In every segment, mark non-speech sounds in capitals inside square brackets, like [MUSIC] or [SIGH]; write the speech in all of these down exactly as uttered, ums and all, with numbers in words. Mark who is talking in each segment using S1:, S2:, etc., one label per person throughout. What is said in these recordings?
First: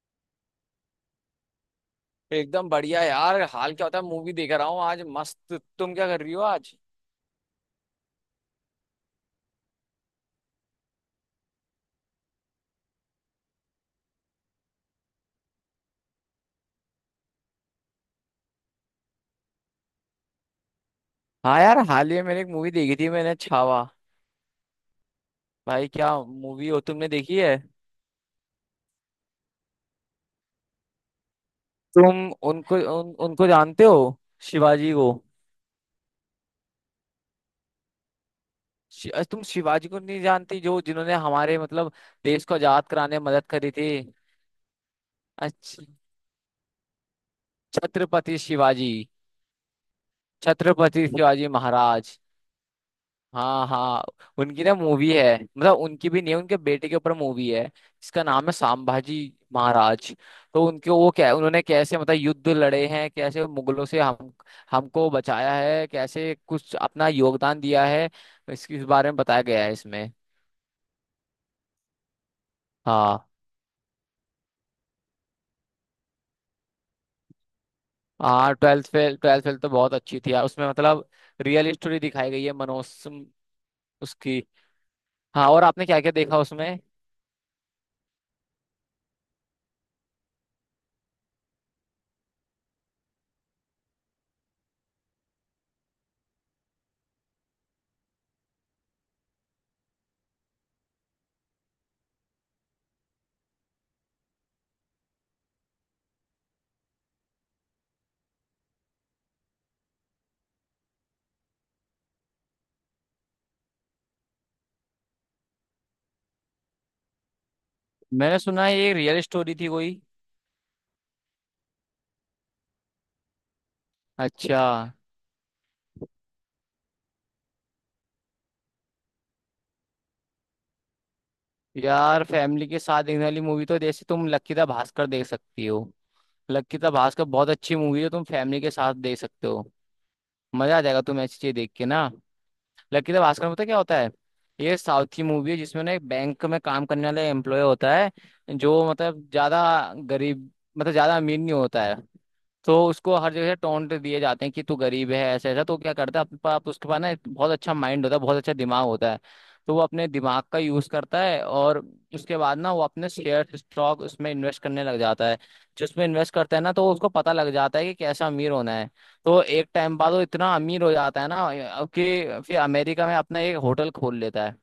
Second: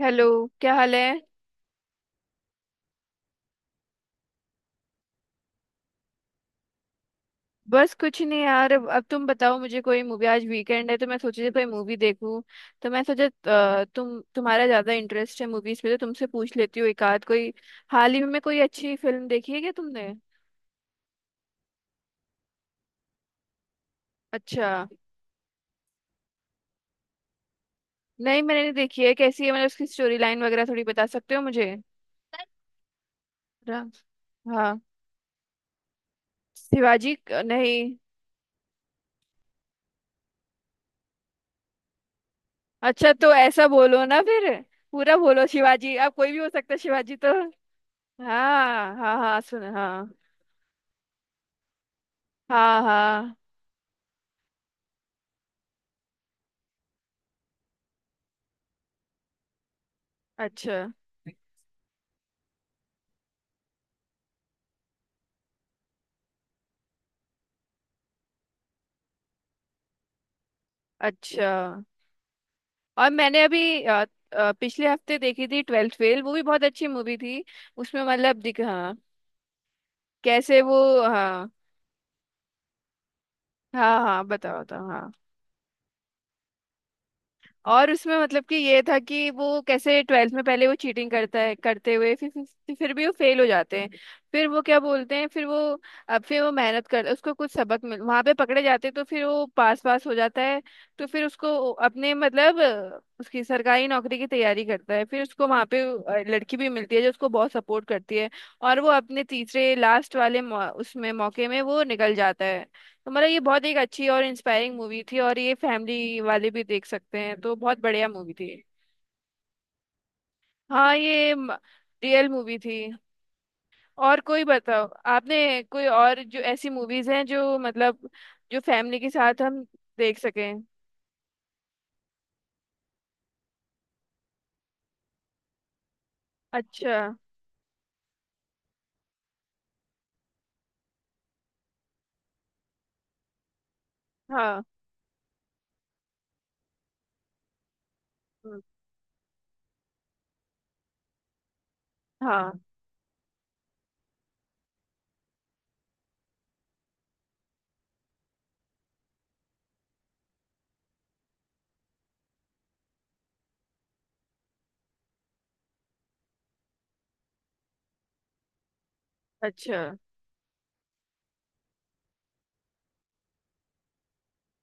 S1: Hello. क्या हाल है।
S2: एकदम बढ़िया यार। हाल क्या होता है, मूवी देख रहा हूँ आज। मस्त, तुम क्या कर रही हो आज?
S1: बस कुछ नहीं यार। अब अब तुम बताओ मुझे कोई मूवी। आज वीकेंड है तो मैं सोची थी कोई मूवी देखूं। तो मैं सोचा अ, तुम तुम्हारा ज्यादा इंटरेस्ट है मूवीज पे, तो तुमसे पूछ लेती हूँ एक आध कोई। हाल ही में कोई अच्छी फिल्म देखी है क्या तुमने।
S2: हाँ यार, हाल ही में मैंने एक मूवी देखी थी, मैंने छावा।
S1: अच्छा।
S2: भाई क्या मूवी हो, तुमने देखी है?
S1: नहीं, मैंने नहीं देखी है। कैसी है, मतलब उसकी स्टोरी लाइन वगैरह थोड़ी बता सकते हो मुझे।
S2: तुम उनको उन, उनको
S1: रा-
S2: जानते हो?
S1: हाँ।
S2: शिवाजी को।
S1: शिवाजी क- नहीं।
S2: शि, अ, तुम शिवाजी को नहीं जानती, जो जिन्होंने हमारे मतलब देश को आजाद
S1: अच्छा
S2: कराने में
S1: तो
S2: मदद
S1: ऐसा
S2: करी थी।
S1: बोलो ना फिर। पूरा बोलो।
S2: अच्छा,
S1: शिवाजी अब कोई भी हो सकता है शिवाजी तो।
S2: छत्रपति शिवाजी,
S1: हाँ हाँ हाँ, सुन, हाँ।
S2: छत्रपति शिवाजी महाराज।
S1: हाँ हाँ।
S2: हाँ हाँ। उनकी ना मूवी है, मतलब उनकी भी नहीं है, उनके बेटे के ऊपर मूवी है। इसका नाम है सांभाजी महाराज। तो
S1: अच्छा।
S2: उनके वो क्या उन्होंने कैसे मतलब युद्ध लड़े हैं, कैसे मुगलों से हम हमको बचाया है, कैसे कुछ अपना योगदान दिया है, इसके इस बारे में बताया गया है इसमें।
S1: अच्छा। और
S2: हाँ
S1: मैंने अभी अ, अ, पिछले हफ्ते देखी थी ट्वेल्थ फेल। वो भी बहुत अच्छी मूवी थी। उसमें मतलब
S2: हाँ,
S1: दिख,
S2: ट्वेल्थ
S1: हाँ।
S2: फेल, ट्वेल्थ फेल तो बहुत अच्छी थी यार।
S1: कैसे
S2: उसमें
S1: वो।
S2: मतलब
S1: हाँ।
S2: रियल स्टोरी दिखाई गई है, मनोज
S1: हाँ हाँ
S2: उसकी।
S1: बताओ बताओ हाँ।
S2: हाँ, और आपने क्या क्या देखा उसमें?
S1: और उसमें मतलब कि ये था कि वो कैसे ट्वेल्थ में पहले वो चीटिंग करता है, करते हुए फिर फिर फिर भी वो फेल हो जाते हैं। फिर वो क्या बोलते हैं, फिर वो, अब फिर वो मेहनत कर, उसको कुछ सबक मिल, वहां पे पकड़े जाते हैं तो फिर वो पास पास हो जाता है। तो फिर उसको अपने मतलब अ, उसकी सरकारी नौकरी की तैयारी करता है। फिर उसको वहां पे अ, लड़की भी मिलती है जो उसको बहुत सपोर्ट करती है। और वो अपने तीसरे लास्ट वाले मौ, उसमें मौके में वो निकल जाता है। तो मतलब ये बहुत एक अच्छी और इंस्पायरिंग मूवी थी, और ये फैमिली वाले भी देख सकते हैं, तो बहुत बढ़िया मूवी
S2: मैंने
S1: थी।
S2: सुना है ये रियल स्टोरी थी कोई।
S1: हाँ ये रियल मूवी थी। और कोई
S2: अच्छा
S1: बताओ, आपने कोई और जो ऐसी मूवीज हैं जो मतलब जो फैमिली के साथ हम देख सकें।
S2: यार, फैमिली के साथ देखने वाली मूवी तो जैसे तुम लक्की द भास्कर देख सकती हो। लक्की द
S1: अच्छा।
S2: भास्कर बहुत अच्छी मूवी है, तुम फैमिली के साथ देख सकते हो। मजा आ जाएगा तुम्हें ऐसी चीज देख के ना। लकीला भास्कर में पता है क्या होता है?
S1: हाँ।
S2: ये साउथ की मूवी है, जिसमें ना एक बैंक में काम करने वाला एम्प्लॉय होता है,
S1: हम्म,
S2: जो मतलब ज्यादा गरीब, मतलब ज्यादा अमीर नहीं होता है।
S1: हाँ।
S2: तो उसको हर जगह से टोंट दिए जाते हैं कि तू गरीब है, ऐसा ऐसा। तो क्या करता है, अपने पास उसके पास ना एक बहुत अच्छा माइंड होता है, बहुत अच्छा दिमाग होता है। तो वो अपने दिमाग का यूज करता है, और उसके बाद ना वो अपने शेयर स्टॉक उसमें इन्वेस्ट करने लग जाता है। जिसमें इन्वेस्ट करता है ना, तो उसको पता लग जाता है कि कैसा अमीर होना है। तो एक
S1: अच्छा।
S2: टाइम बाद वो इतना अमीर हो जाता है ना, अब कि फिर अमेरिका में अपना एक होटल खोल लेता है।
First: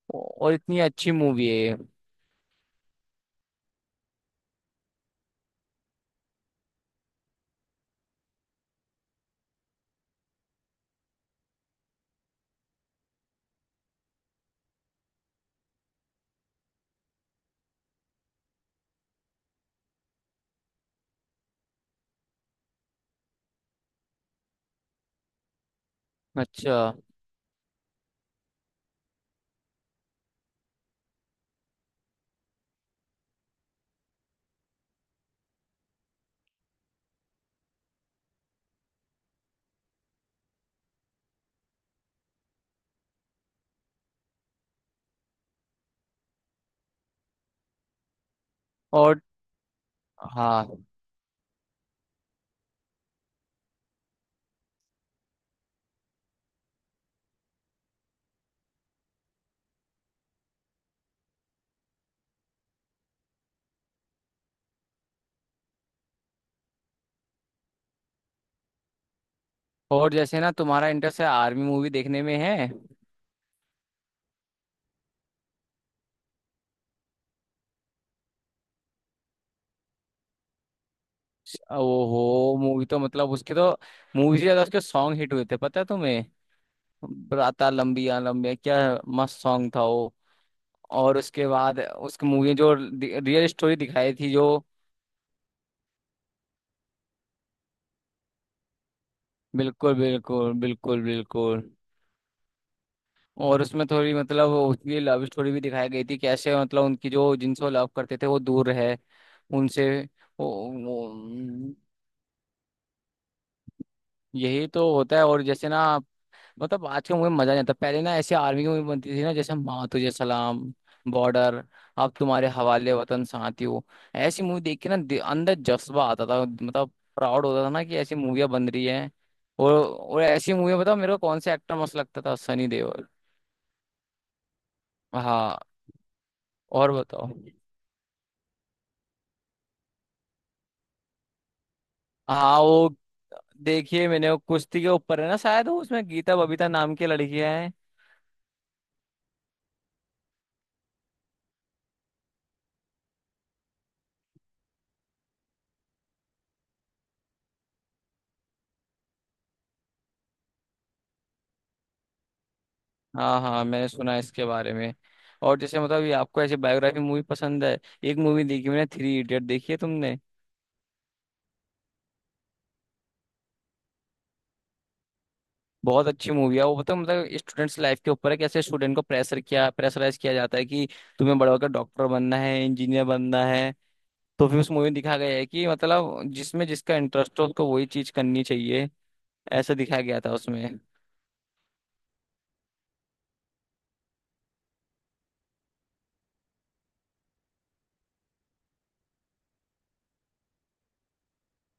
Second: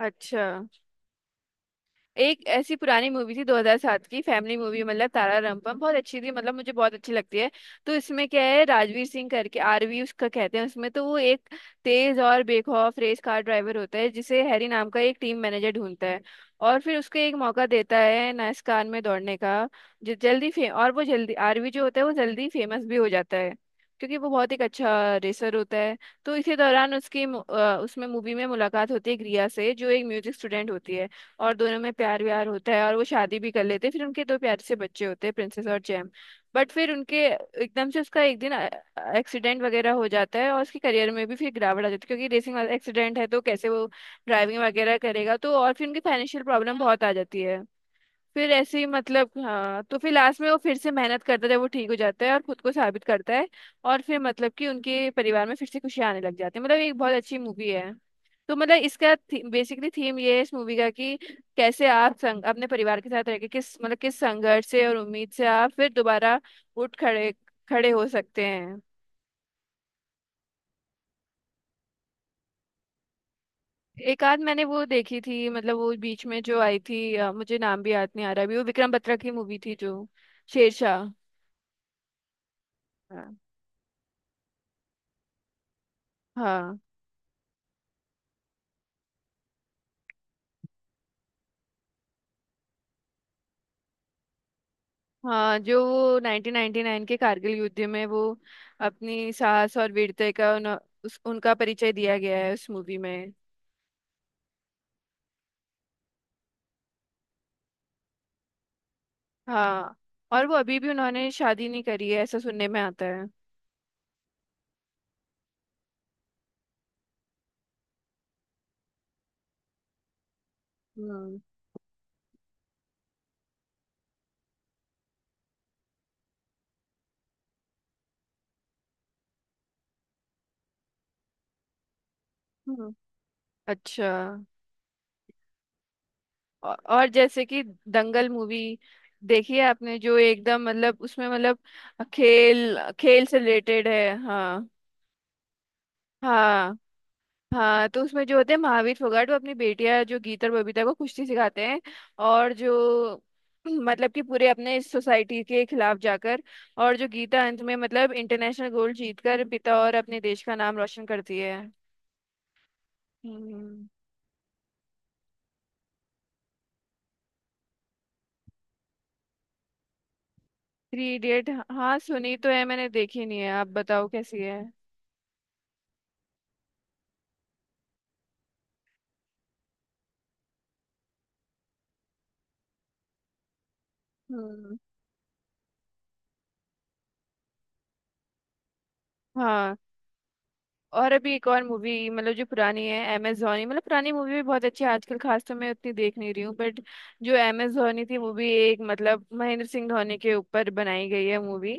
S1: अच्छा।
S2: और इतनी अच्छी मूवी है ये।
S1: एक ऐसी पुरानी मूवी थी दो हज़ार सात की फैमिली मूवी मतलब तारा रामपम, बहुत अच्छी थी, मतलब मुझे बहुत अच्छी लगती है। तो इसमें क्या है, राजवीर सिंह करके आर वी उसका कहते हैं उसमें, तो वो एक तेज और बेखौफ रेस कार ड्राइवर होता है, जिसे हैरी नाम का एक टीम मैनेजर ढूंढता है। और फिर उसको एक मौका देता है नाइस्कान में दौड़ने का। जो जल्दी फे और वो जल्दी आर वी जो होता है वो जल्दी फेमस भी हो जाता है, क्योंकि वो बहुत एक अच्छा रेसर होता है। तो इसी
S2: अच्छा।
S1: दौरान उसकी मु- अ, उसमें मूवी में मुलाकात होती है ग्रिया से, जो एक म्यूजिक स्टूडेंट होती है। और दोनों में प्यार व्यार होता है और वो शादी भी कर लेते हैं। फिर उनके दो प्यारे से बच्चे होते हैं, प्रिंसेस और जैम। बट फिर उनके एकदम से उसका एक दिन एक्सीडेंट वगैरह हो जाता है, और उसके करियर में भी फिर गिरावट आ जाती है, क्योंकि रेसिंग वाला एक्सीडेंट है तो कैसे वो ड्राइविंग वगैरह करेगा। तो और फिर उनकी फाइनेंशियल प्रॉब्लम बहुत आ जाती है। फिर ऐसे ही
S2: और
S1: मतलब हाँ, तो फिर लास्ट में वो फिर
S2: हाँ,
S1: से मेहनत करता है जब वो ठीक हो जाता है और खुद को साबित करता है। और फिर मतलब कि उनके परिवार में फिर से खुशी आने लग जाती है। मतलब एक बहुत अच्छी मूवी है। तो मतलब इसका बेसिकली थीम ये है इस मूवी का कि कैसे आप संग, अपने परिवार के साथ रहकर किस मतलब किस संघर्ष से और उम्मीद से आप फिर दोबारा उठ खड़े खड़े हो सकते हैं।
S2: और जैसे ना तुम्हारा इंटरेस्ट है, आर्मी मूवी देखने में है।
S1: एक आध मैंने वो देखी थी मतलब वो बीच में जो आई थी अ, मुझे नाम भी याद नहीं आ रहा अभी, वो विक्रम बत्रा की मूवी थी जो शेरशाह।
S2: वो हो मूवी, तो मतलब
S1: हाँ।
S2: उसके तो मूवी से ज्यादा उसके सॉन्ग हिट हुए थे, पता है तुम्हें?
S1: हाँ
S2: राता लंबिया लंबिया क्या मस्त सॉन्ग था वो। और उसके बाद उसकी मूवी जो रियल स्टोरी दिखाई थी जो,
S1: हाँ। जो वो नाइनटीन नाइंटी नाइन के कारगिल युद्ध में वो अपनी साहस और
S2: बिल्कुल
S1: वीरता
S2: बिल्कुल
S1: का उन,
S2: बिल्कुल
S1: उस, उनका
S2: बिल्कुल।
S1: परिचय दिया गया है उस मूवी में।
S2: और उसमें थोड़ी मतलब उसकी लव स्टोरी भी दिखाई गई थी, कैसे मतलब उनकी जो जिनसे वो लव करते थे वो दूर रहे उनसे।
S1: हाँ। और
S2: वो,
S1: वो अभी भी उन्होंने शादी
S2: वो
S1: नहीं करी है ऐसा सुनने में आता है।
S2: यही तो होता है। और जैसे ना, मतलब आज के मूवी में मजा नहीं आता, पहले ना ऐसे आर्मी की मूवी बनती थी ना, जैसे माँ तुझे सलाम,
S1: हम्म।
S2: बॉर्डर, अब तुम्हारे हवाले वतन साथियों। ऐसी मूवी देख के ना दि- अंदर जज्बा आता था, मतलब प्राउड होता था ना कि ऐसी मूवियाँ बन रही हैं। और और ऐसी मूवी बताओ मेरे को, कौन सा एक्टर मस्त लगता था? सनी
S1: हम्म।
S2: देओल।
S1: अच्छा।
S2: हाँ,
S1: औ-
S2: और
S1: और
S2: बताओ।
S1: जैसे कि दंगल मूवी देखी है आपने, जो एकदम मतलब उसमें मतलब
S2: हाँ
S1: खेल
S2: वो
S1: खेल से रिलेटेड
S2: देखिए,
S1: है,
S2: मैंने वो
S1: हाँ।
S2: कुश्ती के ऊपर है ना शायद वो, उसमें गीता बबीता
S1: हाँ।
S2: नाम की लड़कियां हैं।
S1: हाँ तो उसमें जो होते हैं महावीर फोगाट, वो अपनी बेटियां जो गीता और बबीता को कुश्ती सिखाते हैं। और जो [CLEARS THROAT] मतलब कि पूरे अपने सोसाइटी के खिलाफ जाकर, और जो गीता अंत में मतलब इंटरनेशनल गोल्ड जीतकर पिता और अपने देश का नाम रोशन करती है।
S2: हाँ हाँ,
S1: हम्म।
S2: मैंने सुना है इसके बारे में। और जैसे मतलब ये आपको ऐसी बायोग्राफी मूवी पसंद है? एक मूवी देखी मैंने, थ्री इडियट देखी है तुमने?
S1: थ्री इडियट, हाँ सुनी तो है मैंने, देखी नहीं है। आप बताओ कैसी है।
S2: बहुत अच्छी मूवी है वो, बताओ मतलब स्टूडेंट्स लाइफ के ऊपर है, कैसे स्टूडेंट को प्रेशर किया प्रेशराइज किया जाता है कि तुम्हें बड़ा होकर डॉक्टर बनना है, इंजीनियर बनना है। तो फिर उस
S1: हम्म।
S2: मूवी में दिखा गया है कि मतलब जिसमें जिसका इंटरेस्ट हो, उसको वही चीज करनी चाहिए, ऐसा
S1: हाँ।
S2: दिखाया गया था उसमें।
S1: और अभी एक और मूवी मतलब जो पुरानी है अमेजोनी, मतलब पुरानी मूवी भी बहुत अच्छी है। आजकल खास तो मैं उतनी देख नहीं रही हूँ बट जो अमेजोनी थी वो भी एक मतलब महेंद्र सिंह धोनी के ऊपर बनाई गई है मूवी।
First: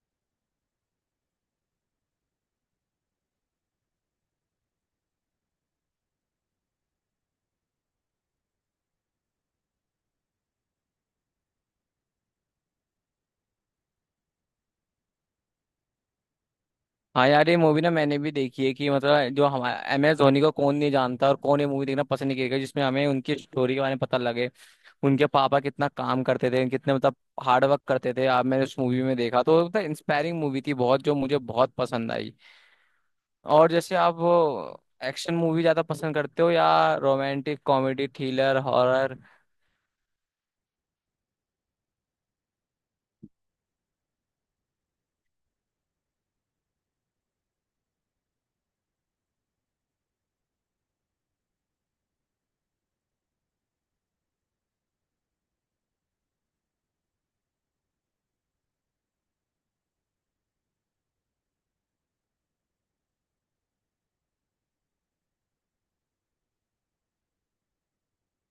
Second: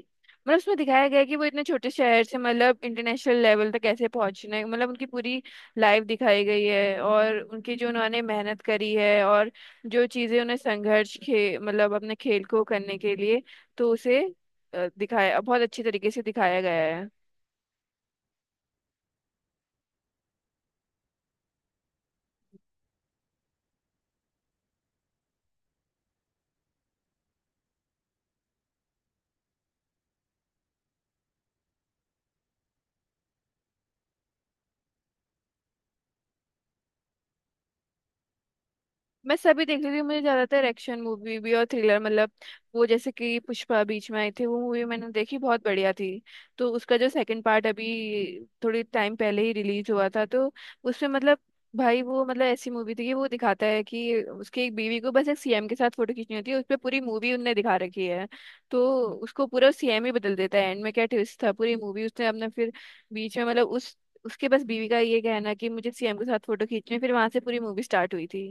S1: मतलब उसमें दिखाया गया है कि वो इतने छोटे शहर से मतलब इंटरनेशनल लेवल तक कैसे पहुंचने, मतलब उनकी पूरी लाइफ दिखाई गई है, और उनकी जो उन्होंने मेहनत करी है, और जो चीज़ें उन्हें संघर्ष खे मतलब अपने खेल को करने के लिए, तो उसे अ, दिखाया, बहुत अच्छे तरीके से दिखाया गया है।
S2: हाँ यार, ये मूवी ना मैंने भी देखी है कि मतलब जो हमारा एम एस धोनी को कौन नहीं जानता, और कौन ये मूवी देखना पसंद नहीं करेगा जिसमें हमें उनकी स्टोरी के बारे में पता लगे। उनके पापा कितना काम करते थे, कितने मतलब हार्ड वर्क करते थे। आप मैंने उस मूवी में देखा, तो मतलब इंस्पायरिंग मूवी थी बहुत, जो मुझे बहुत पसंद आई। और जैसे आप एक्शन मूवी ज्यादा पसंद करते हो या रोमांटिक कॉमेडी थ्रिलर हॉरर?
S1: मैं सभी देख रही थी। मुझे ज्यादातर एक्शन मूवी भी और थ्रिलर मतलब, वो जैसे कि पुष्पा बीच में आई थी वो मूवी मैंने देखी, बहुत बढ़िया थी। तो उसका जो सेकंड पार्ट अभी थोड़ी टाइम पहले ही रिलीज हुआ था, तो उसमें मतलब भाई वो मतलब ऐसी मूवी थी कि वो दिखाता है कि उसकी एक बीवी को बस एक सी एम के साथ फोटो खींचनी होती है, उस पर पूरी मूवी उनने दिखा रखी है। तो उसको पूरा सी एम ही बदल देता है एंड में, क्या ट्विस्ट था। पूरी मूवी उसने अपना फिर बीच में मतलब उस, उसके बस बीवी का ये कहना कि मुझे सी एम के साथ फोटो खींचनी है, फिर वहां से पूरी मूवी स्टार्ट हुई थी।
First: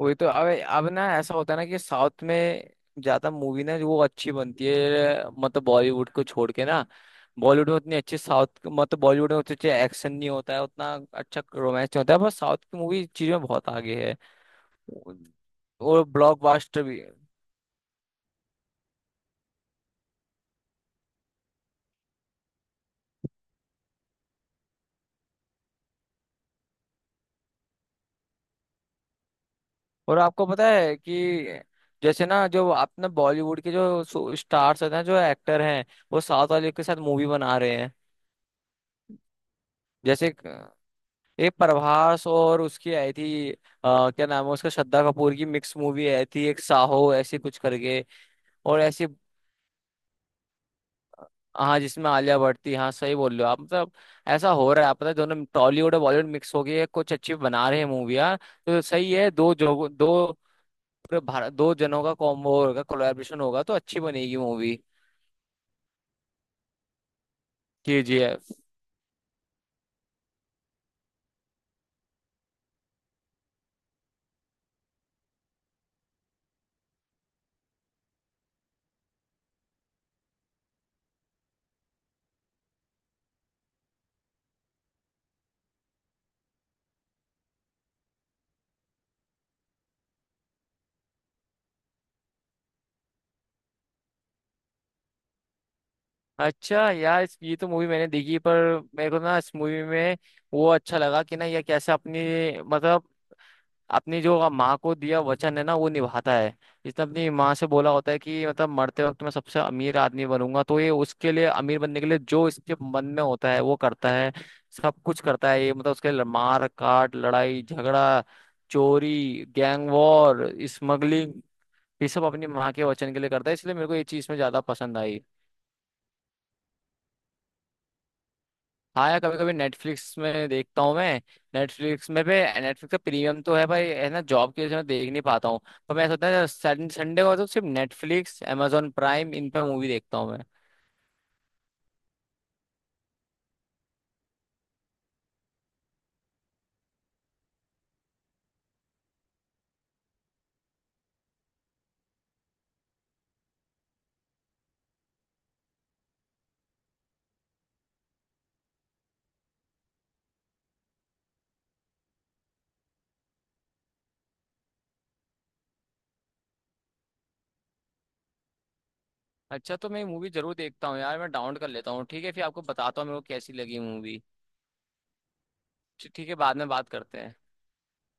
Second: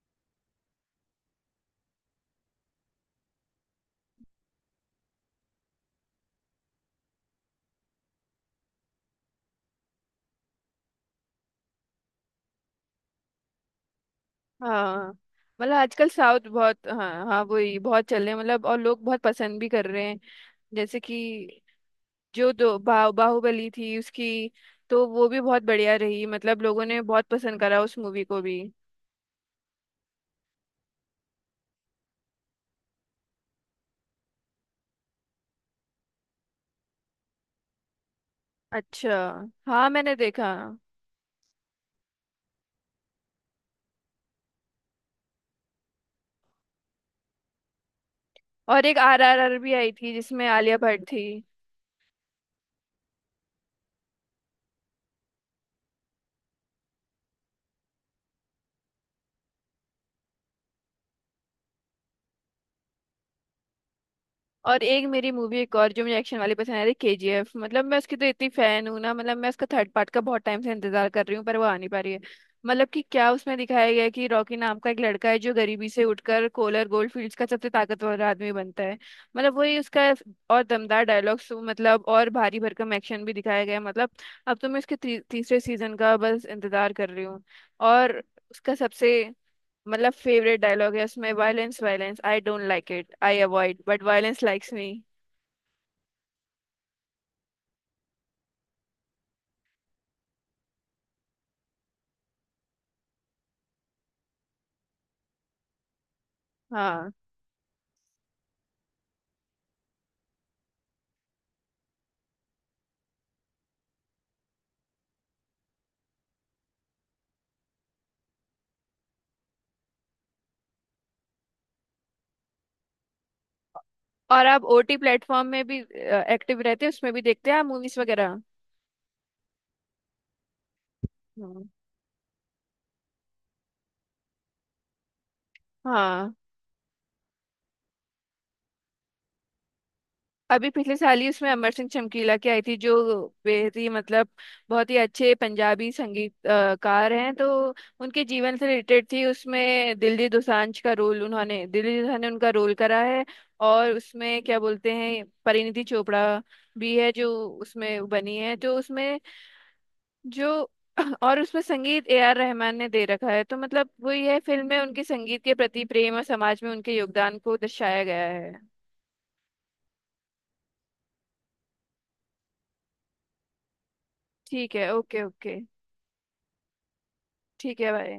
S2: वही तो, अब अब ना ऐसा होता है ना कि साउथ में ज्यादा मूवी ना जो वो अच्छी बनती है, मतलब बॉलीवुड को छोड़ के ना। बॉलीवुड में उतनी अच्छी साउथ, मतलब बॉलीवुड में उतने अच्छे एक्शन नहीं होता है, उतना अच्छा रोमांस नहीं होता है, पर साउथ की मूवी चीज में बहुत आगे है।
S1: हाँ। मतलब
S2: और
S1: आजकल साउथ
S2: ब्लॉकबस्टर
S1: बहुत,
S2: भी है।
S1: हाँ हाँ, वही बहुत चल रहे हैं, मतलब और लोग बहुत पसंद भी कर रहे हैं। जैसे कि जो दो बा, बाहुबली थी उसकी, तो वो भी बहुत बढ़िया रही, मतलब लोगों ने बहुत पसंद करा उस मूवी को भी।
S2: और आपको पता है कि जैसे ना जो अपना बॉलीवुड के जो स्टार्स होते हैं, जो एक्टर हैं, वो साउथ वाले के साथ मूवी बना रहे हैं।
S1: अच्छा। हाँ मैंने
S2: जैसे
S1: देखा।
S2: एक प्रभास और उसकी आई थी, आ, क्या नाम है उसका, श्रद्धा कपूर की मिक्स मूवी आई थी एक, साहो ऐसी कुछ करके। और
S1: और एक
S2: ऐसी,
S1: आर आर आर भी आई थी जिसमें आलिया भट्ट थी।
S2: हाँ जिसमें आलिया भट्ट थी, हाँ सही बोल रहे हो आप। मतलब ऐसा हो रहा है, आप पता है दोनों टॉलीवुड और बॉलीवुड मिक्स हो गई है, कुछ अच्छी बना रहे हैं मूवियाँ। तो सही है, दो जो दो पूरे भारत, दो जनों का कॉम्बो होगा, कोलैबोरेशन होगा, तो अच्छी बनेगी मूवी।
S1: और एक मेरी मूवी एक और जो मुझे एक्शन वाली पसंद आ रही के जी एफ, मतलब मैं
S2: के
S1: उसकी
S2: जी
S1: तो इतनी
S2: एफ
S1: फैन हूँ ना, मतलब मैं उसका थर्ड पार्ट का बहुत टाइम से इंतजार कर रही हूँ पर वो आ नहीं पा रही है। मतलब कि क्या उसमें दिखाया गया है कि रॉकी नाम का एक लड़का है जो गरीबी से उठकर कोलर गोल्ड फील्ड्स का सबसे ताकतवर आदमी बनता है। मतलब वही उसका, और दमदार डायलॉग्स मतलब, और भारी भरकम एक्शन भी दिखाया गया है मतलब। अब तो मैं उसके ती, तीसरे सीजन का बस इंतजार कर रही हूँ। और उसका सबसे मतलब फेवरेट डायलॉग है उसमें, violence, violence I don't like it, I avoid, but violence likes me.
S2: अच्छा यार, इस- ये तो मूवी मैंने देखी, पर मेरे को ना इस मूवी में वो अच्छा लगा कि ना ये कैसे अपनी मतलब अपनी जो आप माँ को दिया वचन है ना वो निभाता है। जिसने
S1: हाँ
S2: अपनी माँ से बोला होता है कि मतलब मरते वक्त मैं सबसे अमीर आदमी बनूंगा, तो ये उसके लिए अमीर बनने के लिए जो इसके मन में होता है वो करता है। सब कुछ करता है ये, मतलब उसके लिए मार काट लड़ाई झगड़ा, चोरी, गैंग वॉर, स्मगलिंग, ये सब अपनी माँ के वचन के लिए करता है, इसलिए मेरे को ये चीज में
S1: और
S2: ज्यादा
S1: आप ओ टी
S2: पसंद आई।
S1: प्लेटफॉर्म में भी एक्टिव रहते हैं, उसमें भी देखते हैं आप मूवीज वगैरह।
S2: हाँ यार, कभी कभी नेटफ्लिक्स में देखता हूँ मैं।
S1: हाँ।
S2: नेटफ्लिक्स में पे, नेटफ्लिक्स का प्रीमियम तो है भाई, है ना, जॉब की वजह से मैं देख नहीं पाता हूँ। पर मैं सोचता
S1: हाँ
S2: है संडे को तो, सिर्फ नेटफ्लिक्स amazon प्राइम इन पे मूवी देखता हूँ मैं।
S1: अभी पिछले साल ही उसमें अमर सिंह चमकीला की आई थी, जो बेहद ही मतलब बहुत ही अच्छे पंजाबी संगीतकार हैं, तो उनके जीवन से रिलेटेड थी। उसमें दिलजीत दोसांझ का रोल, उन्होंने दिलजीत दोसांझ ने उनका रोल करा है। और उसमें क्या बोलते हैं, परिणीति चोपड़ा भी है जो उसमें बनी है। तो उसमें जो [CLEARS THROAT] और उसमें संगीत ए आर रहमान ने दे रखा है। तो मतलब वो यह फिल्म में उनके संगीत के प्रति प्रेम और समाज में उनके योगदान को दर्शाया गया है।
S2: अच्छा तो मैं मूवी जरूर देखता हूँ यार, मैं डाउनलोड कर लेता हूँ, ठीक है, फिर आपको बताता हूँ मेरे को कैसी लगी मूवी।
S1: ठीक है, ओके ओके।
S2: ठीक है, बाद में बात करते हैं।
S1: ठीक है भाई।